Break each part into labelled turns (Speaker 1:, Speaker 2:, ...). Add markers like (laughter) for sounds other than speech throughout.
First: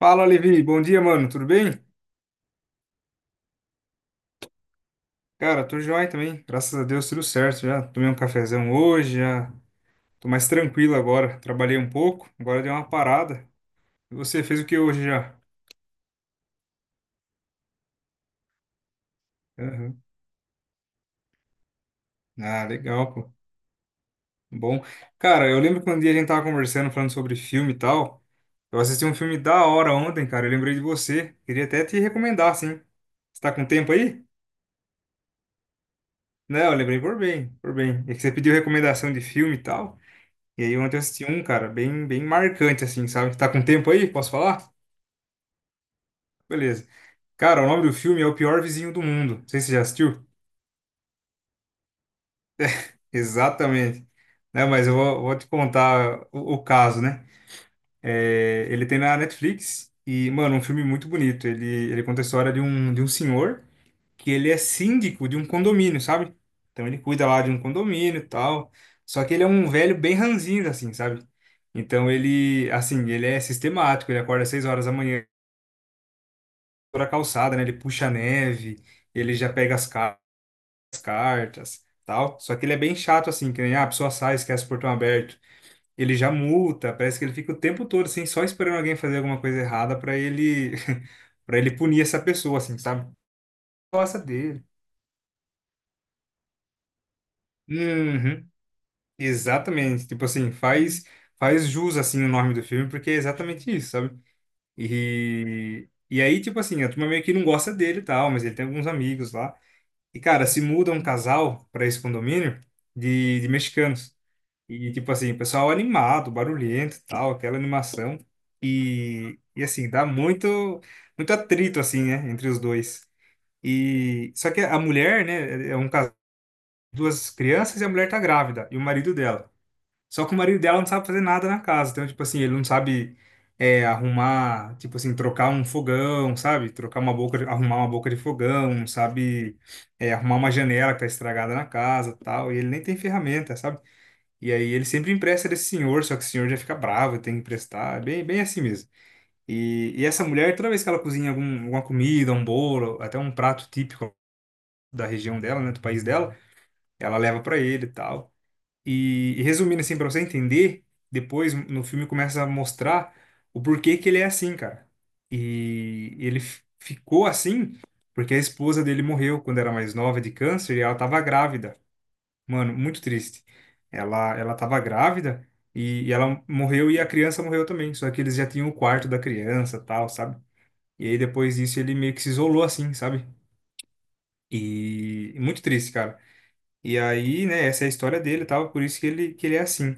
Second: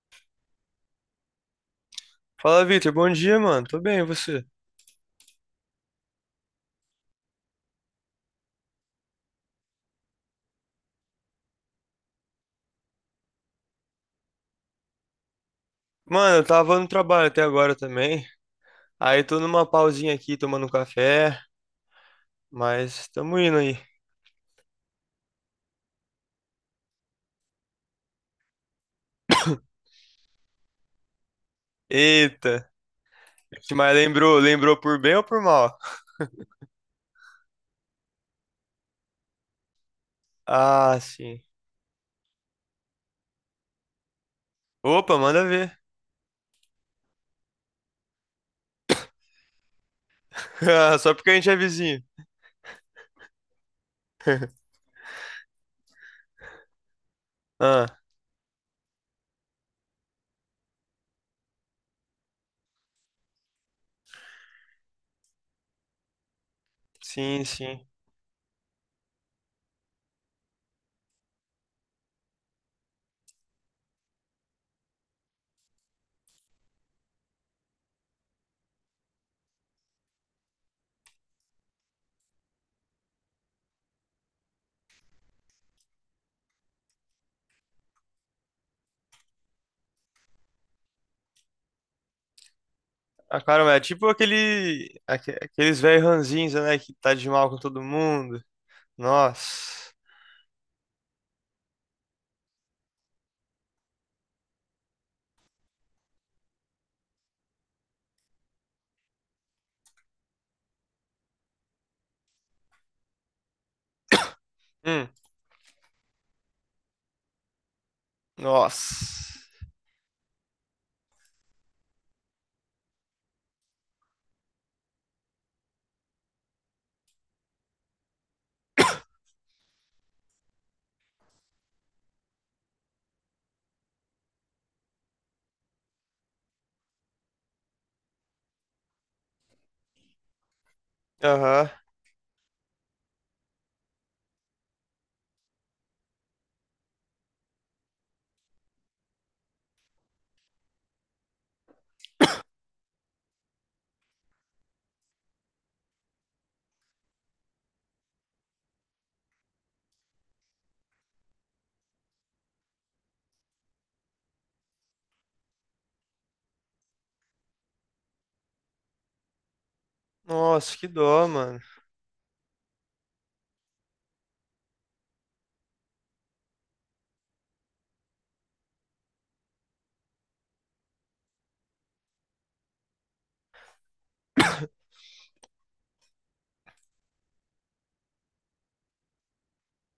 Speaker 1: Fala, Levi. Bom dia, mano. Tudo bem?
Speaker 2: Fala, Vitor. Bom dia, mano. Tô bem, e você?
Speaker 1: Cara, tô joia também. Graças a Deus, tudo certo. Já tomei um cafezão hoje, já tô mais tranquilo agora. Trabalhei um pouco, agora dei uma parada. E você fez o que hoje já?
Speaker 2: Mano, eu tava no trabalho até agora também. Aí tô numa
Speaker 1: Aham.
Speaker 2: pausinha aqui, tomando um café,
Speaker 1: Ah,
Speaker 2: mas
Speaker 1: legal, pô.
Speaker 2: tamo indo aí.
Speaker 1: Bom. Cara, eu lembro que um dia a gente tava conversando, falando sobre filme e tal. Eu assisti um filme da hora ontem, cara. Eu lembrei de você. Queria até te recomendar,
Speaker 2: Eita.
Speaker 1: sim. Você tá com tempo
Speaker 2: Mas
Speaker 1: aí?
Speaker 2: lembrou, lembrou por bem ou por mal? (laughs)
Speaker 1: Não, eu lembrei por bem, por bem. É que você pediu recomendação de filme e tal. E aí ontem
Speaker 2: Ah,
Speaker 1: eu assisti
Speaker 2: sim.
Speaker 1: um, cara, bem, bem marcante, assim, sabe? Tá com tempo aí? Posso falar?
Speaker 2: Opa, manda ver.
Speaker 1: Beleza. Cara, o nome do filme é O Pior Vizinho do Mundo. Não sei se você já assistiu.
Speaker 2: (laughs) Ah, só porque a gente é vizinho.
Speaker 1: Exatamente. Né,
Speaker 2: (laughs)
Speaker 1: mas eu vou, te contar o caso, né?
Speaker 2: Ah,
Speaker 1: É, ele tem na Netflix e, mano, um filme muito bonito. Ele conta a história de um senhor que ele é síndico de um condomínio, sabe? Então ele cuida lá
Speaker 2: sim,
Speaker 1: de um
Speaker 2: sim.
Speaker 1: condomínio e tal. Só que ele é um velho bem ranzinza, assim, sabe? Então ele, assim, ele é sistemático, ele acorda às 6 horas da manhã, toda a calçada, né? Ele puxa a neve, ele já pega as cartas, tal. Só que ele é bem chato assim, que nem a pessoa sai, esquece o portão aberto. Ele já multa, parece que ele fica o tempo todo assim, só esperando alguém fazer alguma coisa errada para ele (laughs) para ele punir essa pessoa assim, sabe?
Speaker 2: Ah, cara, é tipo
Speaker 1: Gosta dele.
Speaker 2: aquele, aqueles velhos ranzinza, né, que tá de mal com todo mundo.
Speaker 1: Uhum,
Speaker 2: Nossa.
Speaker 1: exatamente. Tipo assim, faz jus assim o nome do filme, porque é exatamente isso, sabe? E aí, tipo assim, a turma meio que não gosta dele e tal, mas ele tem alguns amigos lá. E, cara, se muda um casal para esse condomínio de mexicanos. E,
Speaker 2: Hum,
Speaker 1: tipo assim, o pessoal animado, barulhento e tal, aquela animação. E,
Speaker 2: nossa.
Speaker 1: e assim, dá muito, muito atrito, assim, né, entre os dois. E, só que a mulher, né, é um casal, duas crianças e a mulher tá grávida, e o marido dela. Só que o marido dela não sabe fazer nada na casa. Então, tipo assim, ele não sabe arrumar, tipo assim, trocar um fogão, sabe? Trocar uma boca, arrumar uma boca de fogão, não sabe arrumar uma janela que tá estragada na
Speaker 2: Aham.
Speaker 1: casa, tal. E ele nem tem ferramenta, sabe? E aí ele sempre empresta desse senhor, só que o senhor já fica bravo, tem que emprestar, é bem, bem assim mesmo. E essa mulher, toda vez que ela cozinha algum, alguma comida, um bolo, até um prato típico da região dela, né, do país dela, ela leva para ele e tal. E resumindo assim pra você entender, depois no filme começa a mostrar o porquê que ele é assim, cara. E ele ficou assim porque a esposa dele morreu quando era mais nova de
Speaker 2: Nossa,
Speaker 1: câncer e
Speaker 2: que
Speaker 1: ela tava
Speaker 2: dó, mano.
Speaker 1: grávida. Mano, muito triste. Ela tava grávida e ela morreu e a criança morreu também, só que eles já tinham o quarto da criança, tal, sabe? E aí depois disso ele meio que se isolou assim, sabe? E muito triste, cara. E aí, né, essa é a história dele, e tal, por isso que ele é assim.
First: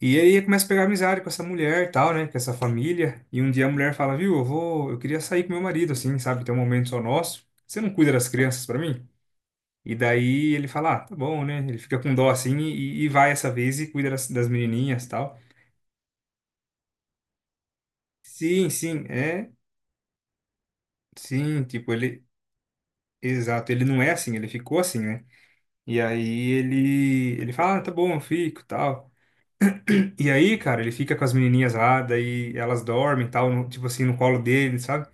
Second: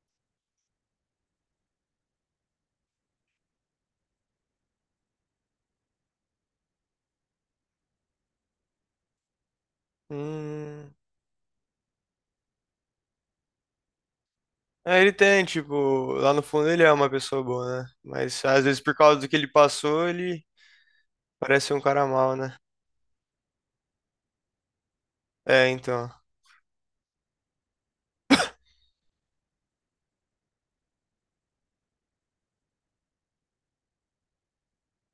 Speaker 1: E aí começa a pegar amizade com essa mulher e tal, né? Com essa família. E um dia a mulher fala, viu, eu queria sair com meu marido, assim, sabe? Ter um momento só nosso. Você não cuida das crianças pra mim? E daí ele
Speaker 2: Hum.
Speaker 1: fala, ah, tá bom, né? Ele fica com dó assim e vai essa vez e cuida das
Speaker 2: É,
Speaker 1: menininhas e
Speaker 2: ele
Speaker 1: tal.
Speaker 2: tem, tipo, lá no fundo ele é uma pessoa boa, né? Mas às
Speaker 1: Sim,
Speaker 2: vezes por
Speaker 1: sim,
Speaker 2: causa do que ele
Speaker 1: é,
Speaker 2: passou, ele
Speaker 1: sim,
Speaker 2: parece um
Speaker 1: tipo,
Speaker 2: cara
Speaker 1: ele,
Speaker 2: mal, né?
Speaker 1: exato, ele não é assim, ele ficou assim, né?
Speaker 2: É,
Speaker 1: E
Speaker 2: então.
Speaker 1: aí ele fala, ah, tá bom, eu fico, e tal. E aí, cara, ele fica com as menininhas lá, daí elas dormem, e tal, tipo assim, no colo dele, sabe?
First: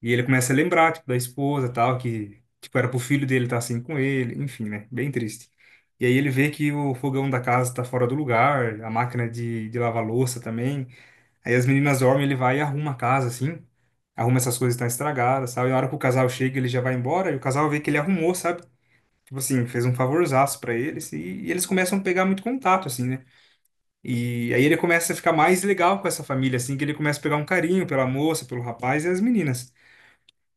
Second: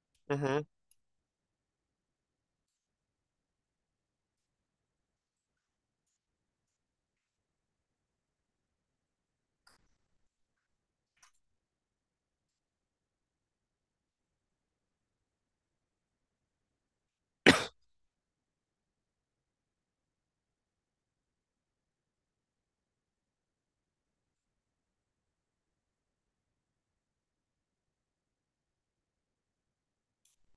Speaker 1: E ele começa a
Speaker 2: Uhum,
Speaker 1: lembrar, tipo, da esposa, tal, que, tipo, era pro filho dele estar assim com ele, enfim, né? Bem triste. E aí ele vê que o fogão da casa tá fora do lugar, a máquina de lavar louça também. Aí as meninas dormem, ele vai e arruma a casa, assim, arruma essas coisas que estão estragadas, sabe? E na hora que o casal chega, ele já vai embora, e o casal vê que ele arrumou, sabe? Tipo assim, fez um favorzaço pra eles, e eles começam a pegar muito contato, assim, né? E aí ele começa a ficar mais legal com essa família, assim, que ele começa a pegar um carinho pela moça, pelo rapaz e as meninas.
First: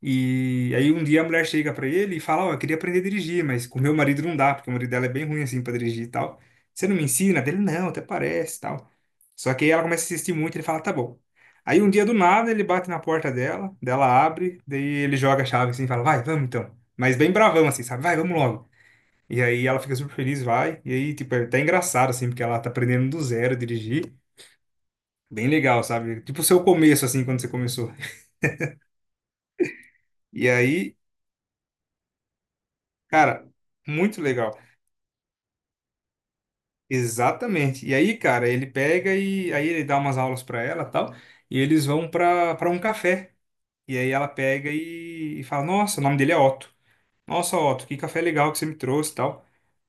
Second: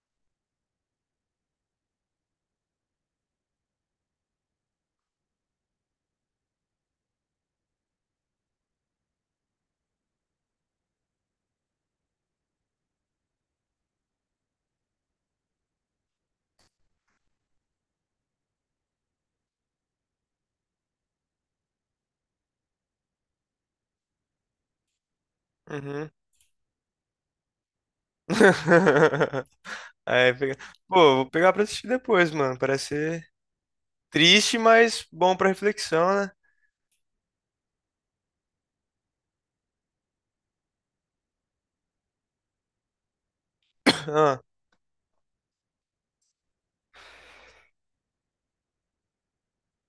Speaker 1: E aí um dia a mulher chega pra ele e fala, ó, eu queria aprender a dirigir, mas com meu marido não dá, porque o marido dela é bem ruim assim pra dirigir e tal. Você não me ensina? Dele, não, até parece, e tal. Só que aí ela começa a insistir muito, ele fala, tá bom. Aí um dia do nada ele bate na porta dela, dela abre, daí ele joga a chave assim, e fala, vai, vamos então. Mas bem bravão assim, sabe? Vai, vamos logo. E aí ela fica super feliz, vai. E aí, tipo, é até engraçado assim, porque ela tá aprendendo do zero a dirigir. Bem legal,
Speaker 2: uhum.
Speaker 1: sabe? Tipo o seu começo assim, quando você começou.
Speaker 2: (laughs) Aí,
Speaker 1: E
Speaker 2: pega...
Speaker 1: aí,
Speaker 2: Pô, vou pegar pra assistir depois, mano. Parece ser
Speaker 1: cara, muito legal.
Speaker 2: triste, mas bom pra reflexão, né?
Speaker 1: Exatamente. E aí, cara, ele pega e aí ele dá umas aulas pra ela, tal, e eles vão pra para um café. E
Speaker 2: (coughs)
Speaker 1: aí ela
Speaker 2: Ah,
Speaker 1: pega e fala: "Nossa, o nome dele é Otto. Nossa, Otto, que café legal que você me trouxe", tal.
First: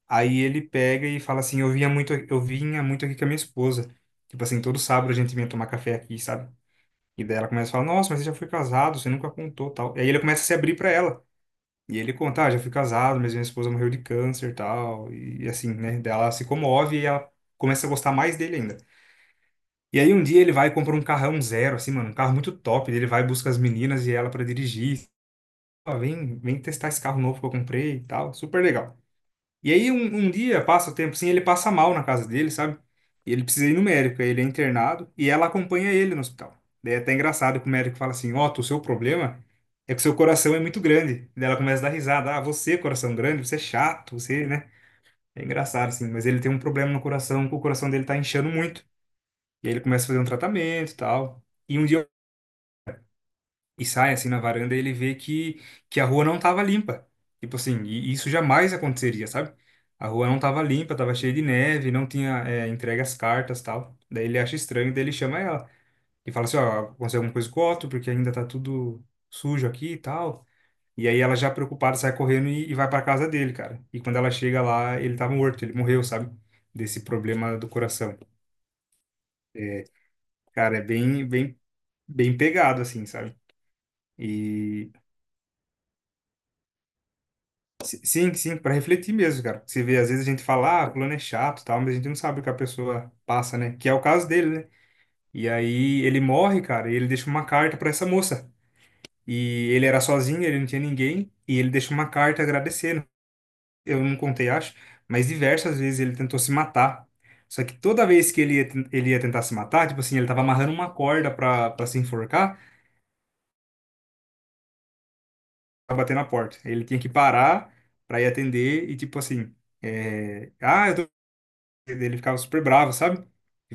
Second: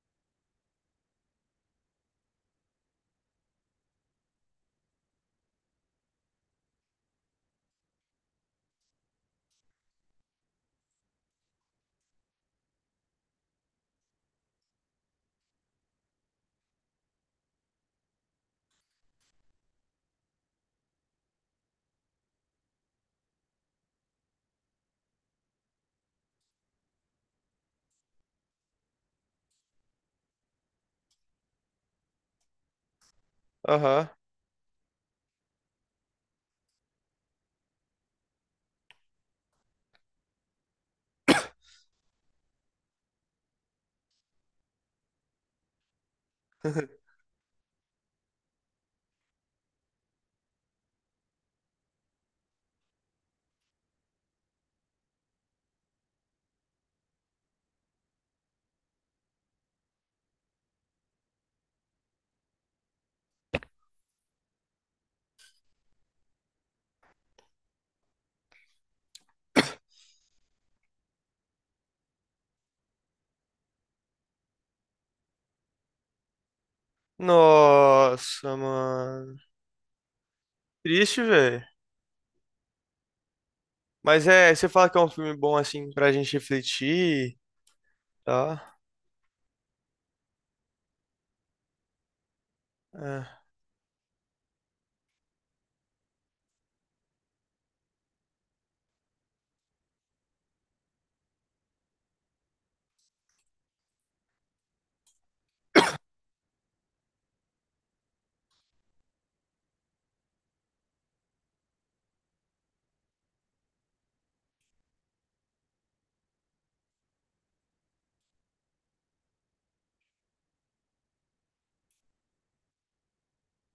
Speaker 1: Aí ele pega e fala assim: eu vinha muito aqui com a minha esposa. Tipo assim, todo sábado a gente vinha tomar café aqui, sabe?" E daí ela começa a falar: "Nossa, mas você já foi casado, você nunca contou", tal. E aí ele começa a se abrir pra ela. E ele conta, ah, já fui casado, mas minha esposa morreu de câncer e tal. E assim, né? Daí ela se comove e ela começa a gostar mais dele ainda. E aí um dia ele vai e compra um carrão zero, assim, mano, um carro muito top. Ele vai busca as meninas e ela pra dirigir. Ah, vem, vem testar esse carro novo que eu comprei e tal. Super legal. E aí um dia passa o tempo assim, ele passa mal na casa dele, sabe? E ele precisa ir no
Speaker 2: aham.
Speaker 1: médico, aí ele é internado e ela acompanha ele no hospital. Daí é até engraçado que o médico fala assim: Ó, o seu problema é que o seu coração é muito grande. Daí ela começa a dar risada: Ah, você, coração grande, você é chato, você, né? É engraçado assim, mas ele tem um problema no
Speaker 2: (laughs)
Speaker 1: coração, que o coração dele tá inchando muito. E aí ele começa a fazer um tratamento e tal. E um dia e sai assim na varanda e ele vê que a rua não tava limpa. Tipo assim, e isso jamais aconteceria, sabe? A rua não tava limpa, tava cheia de neve, não tinha entregue as cartas tal. Daí ele acha estranho, daí ele chama ela e fala assim, ó, aconteceu alguma coisa com o Otto, porque ainda tá tudo sujo aqui e tal. E aí ela já preocupada sai correndo e vai pra casa dele, cara. E quando ela chega lá, ele tava morto, ele morreu, sabe? Desse problema do coração.
Speaker 2: Nossa, mano.
Speaker 1: Cara, é
Speaker 2: Triste,
Speaker 1: bem, bem,
Speaker 2: velho.
Speaker 1: bem pegado assim, sabe?
Speaker 2: Mas é, você fala
Speaker 1: E
Speaker 2: que é um filme bom, assim, pra gente refletir,
Speaker 1: Sim, sim, para
Speaker 2: tá?
Speaker 1: refletir mesmo, cara. Você vê, às vezes a gente fala, ah, fulano é chato, e tal, mas a gente não sabe o que a pessoa
Speaker 2: É.
Speaker 1: passa, né? Que é o caso dele, né? E aí ele morre, cara, e ele deixa uma carta para essa moça. E ele era sozinho, ele não tinha ninguém, e ele deixa uma carta agradecendo. Eu não contei, acho, mas diversas vezes ele tentou se matar. Só que toda vez que ele ia tentar se matar, tipo assim, ele tava amarrando uma corda pra se enforcar, pra bater na porta. Ele tinha que parar pra ir atender e, tipo assim, eu tô. Ele ficava super bravo, sabe? Ele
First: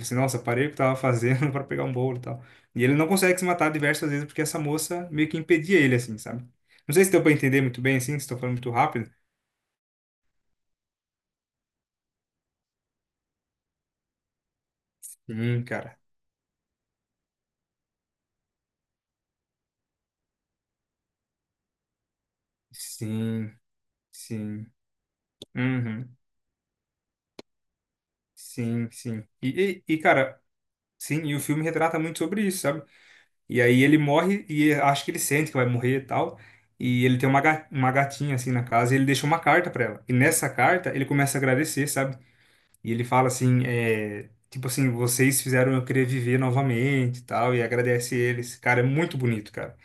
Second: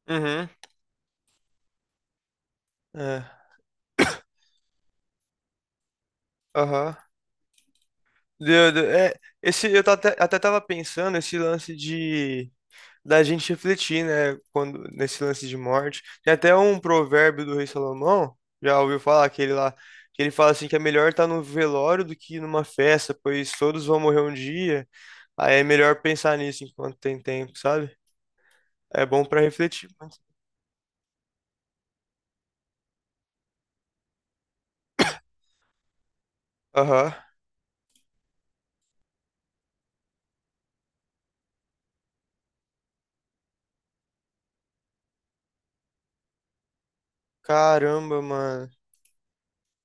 Speaker 1: disse, nossa,
Speaker 2: Uhum,
Speaker 1: parei o que tava fazendo (laughs) para pegar um bolo e tal. E ele não consegue
Speaker 2: é.
Speaker 1: se matar diversas vezes porque essa moça meio que impedia ele, assim, sabe? Não
Speaker 2: Aham.
Speaker 1: sei se deu pra entender muito bem, assim, se estou falando
Speaker 2: Deu,
Speaker 1: muito
Speaker 2: deu.
Speaker 1: rápido.
Speaker 2: É, esse, eu tô até, até tava pensando esse lance de da gente refletir, né, quando nesse lance de
Speaker 1: Sim, cara.
Speaker 2: morte. Tem até um provérbio do rei Salomão, já ouviu falar aquele lá, que ele fala assim que é melhor estar no velório do que numa festa, pois
Speaker 1: Sim,
Speaker 2: todos vão morrer um
Speaker 1: sim.
Speaker 2: dia. Aí é melhor
Speaker 1: Uhum.
Speaker 2: pensar nisso enquanto tem tempo, sabe?
Speaker 1: Sim,
Speaker 2: É
Speaker 1: sim.
Speaker 2: bom pra
Speaker 1: E,
Speaker 2: refletir.
Speaker 1: e, e,
Speaker 2: Muito.
Speaker 1: cara, sim, e o filme retrata muito sobre isso, sabe? E aí ele morre e acho que ele sente que vai morrer e tal. E
Speaker 2: Aham.
Speaker 1: ele tem uma, uma gatinha, assim, na casa e ele deixa uma carta pra ela. E nessa carta ele começa a agradecer, sabe? E ele fala assim, tipo assim, vocês fizeram eu querer viver novamente e tal, e agradece
Speaker 2: Caramba,
Speaker 1: eles.
Speaker 2: mano.
Speaker 1: Cara, é muito bonito, cara.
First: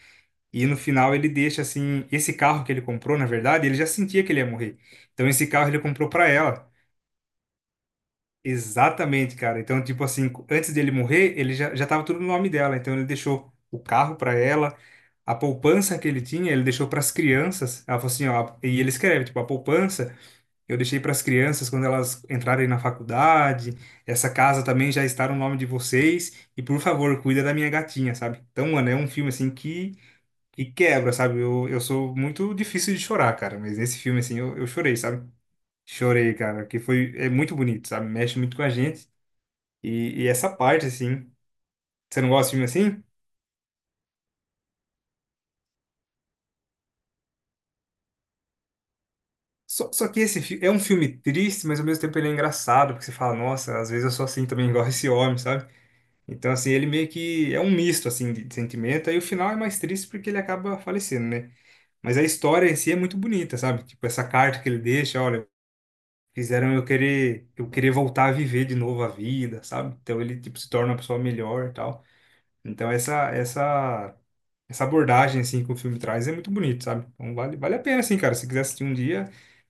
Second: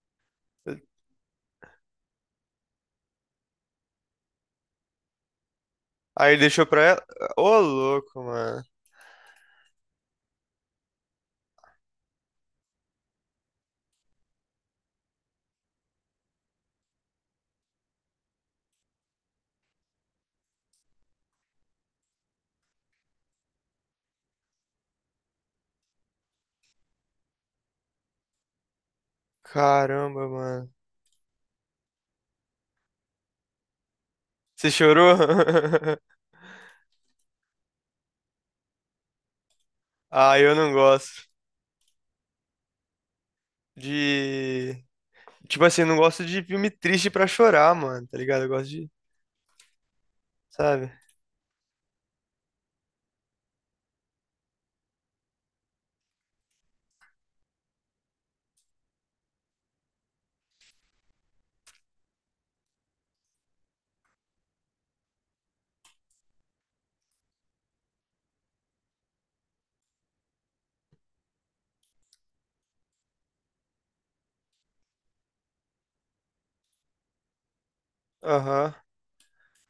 Speaker 1: E no final ele deixa assim, esse carro que ele comprou, na verdade, ele já sentia que ele ia morrer. Então esse carro ele comprou pra
Speaker 2: Aí deixou
Speaker 1: ela.
Speaker 2: pra ela. Ô, louco, mano.
Speaker 1: Exatamente, cara. Então, tipo assim, antes dele morrer, ele já tava tudo no nome dela. Então ele deixou o carro pra ela, a poupança que ele tinha, ele deixou pras crianças. Ela falou assim, ó, e ele escreve, tipo, a poupança eu deixei para as crianças quando elas entrarem na faculdade. Essa casa também já está no nome de vocês. E por favor, cuida da minha gatinha, sabe? Então, mano, é um filme assim que,
Speaker 2: Caramba,
Speaker 1: que
Speaker 2: mano.
Speaker 1: quebra, sabe? Eu sou muito difícil de chorar, cara. Mas nesse filme, assim, eu
Speaker 2: Você
Speaker 1: chorei,
Speaker 2: chorou?
Speaker 1: sabe?
Speaker 2: (laughs)
Speaker 1: Chorei, cara, que foi, é muito bonito, sabe? Mexe muito com a gente. E
Speaker 2: Ah,
Speaker 1: essa
Speaker 2: eu não
Speaker 1: parte,
Speaker 2: gosto
Speaker 1: assim, você não gosta de filme assim?
Speaker 2: de. Tipo assim, eu não gosto de filme triste pra chorar, mano, tá ligado? Eu gosto de.
Speaker 1: Só que esse é um
Speaker 2: Sabe?
Speaker 1: filme triste, mas ao mesmo tempo ele é engraçado, porque você fala, nossa, às vezes eu sou assim também, (laughs) igual esse homem, sabe? Então, assim, ele meio que é um misto, assim, de sentimento. Aí o final é mais triste porque ele acaba falecendo, né? Mas a história em si é muito bonita, sabe? Tipo, essa carta que ele deixa, olha, fizeram eu querer voltar a viver de novo a vida, sabe? Então ele, tipo, se torna uma pessoa melhor e tal. Então essa, essa abordagem, assim, que o filme traz é muito bonito, sabe? Então vale a pena, assim, cara. Se quiser
Speaker 2: Aham.
Speaker 1: assistir um dia,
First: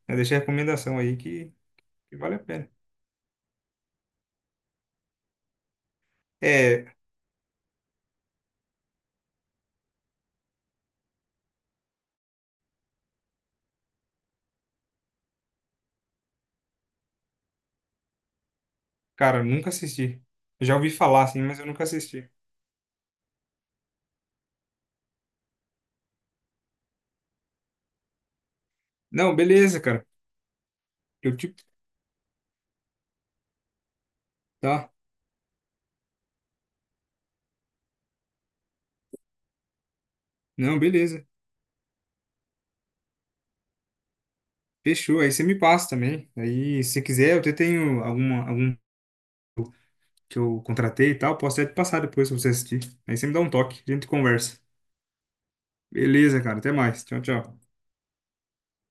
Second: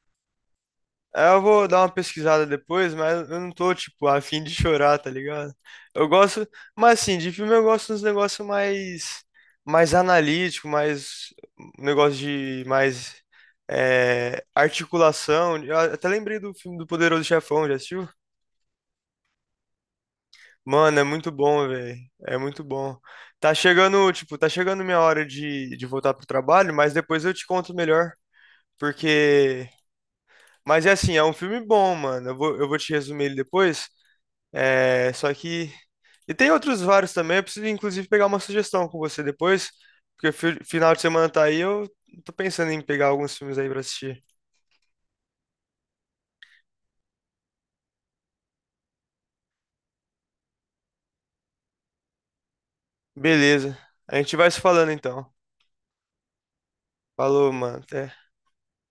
Speaker 1: né, deixa a recomendação aí
Speaker 2: Aí eu
Speaker 1: que,
Speaker 2: vou dar uma
Speaker 1: que vale a
Speaker 2: pesquisada
Speaker 1: pena.
Speaker 2: depois, mas eu não tô, tipo, a fim de chorar, tá ligado? Eu gosto.
Speaker 1: É,
Speaker 2: Mas assim, de filme eu gosto dos negócios mais. Mais analítico, mais. Um negócio de. Mais. É, articulação. Eu até lembrei do filme do Poderoso Chefão, já assistiu?
Speaker 1: cara, nunca assisti. Já ouvi
Speaker 2: Mano, é
Speaker 1: falar,
Speaker 2: muito
Speaker 1: assim, mas eu
Speaker 2: bom,
Speaker 1: nunca
Speaker 2: velho.
Speaker 1: assisti.
Speaker 2: É muito bom. Tá chegando, tipo, tá chegando minha hora de voltar pro trabalho, mas depois eu te conto melhor.
Speaker 1: Não,
Speaker 2: Porque.
Speaker 1: beleza, cara.
Speaker 2: Mas é assim, é um
Speaker 1: Eu te.
Speaker 2: filme bom, mano. Eu vou te resumir ele depois.
Speaker 1: Tá.
Speaker 2: É, só que. E tem outros vários também. Eu preciso, inclusive, pegar uma sugestão com você depois. Porque
Speaker 1: Não,
Speaker 2: final de
Speaker 1: beleza.
Speaker 2: semana tá aí, eu tô pensando em pegar alguns filmes aí pra assistir.
Speaker 1: Fechou. Aí você me passa também. Aí, se quiser, eu até tenho algum que eu contratei e tal. Posso até te passar depois pra você assistir. Aí você me dá um
Speaker 2: Beleza.
Speaker 1: toque. A gente
Speaker 2: A gente vai se
Speaker 1: conversa.
Speaker 2: falando então.
Speaker 1: Beleza, cara. Até mais. Tchau,
Speaker 2: Falou,
Speaker 1: tchau.
Speaker 2: mano. Até.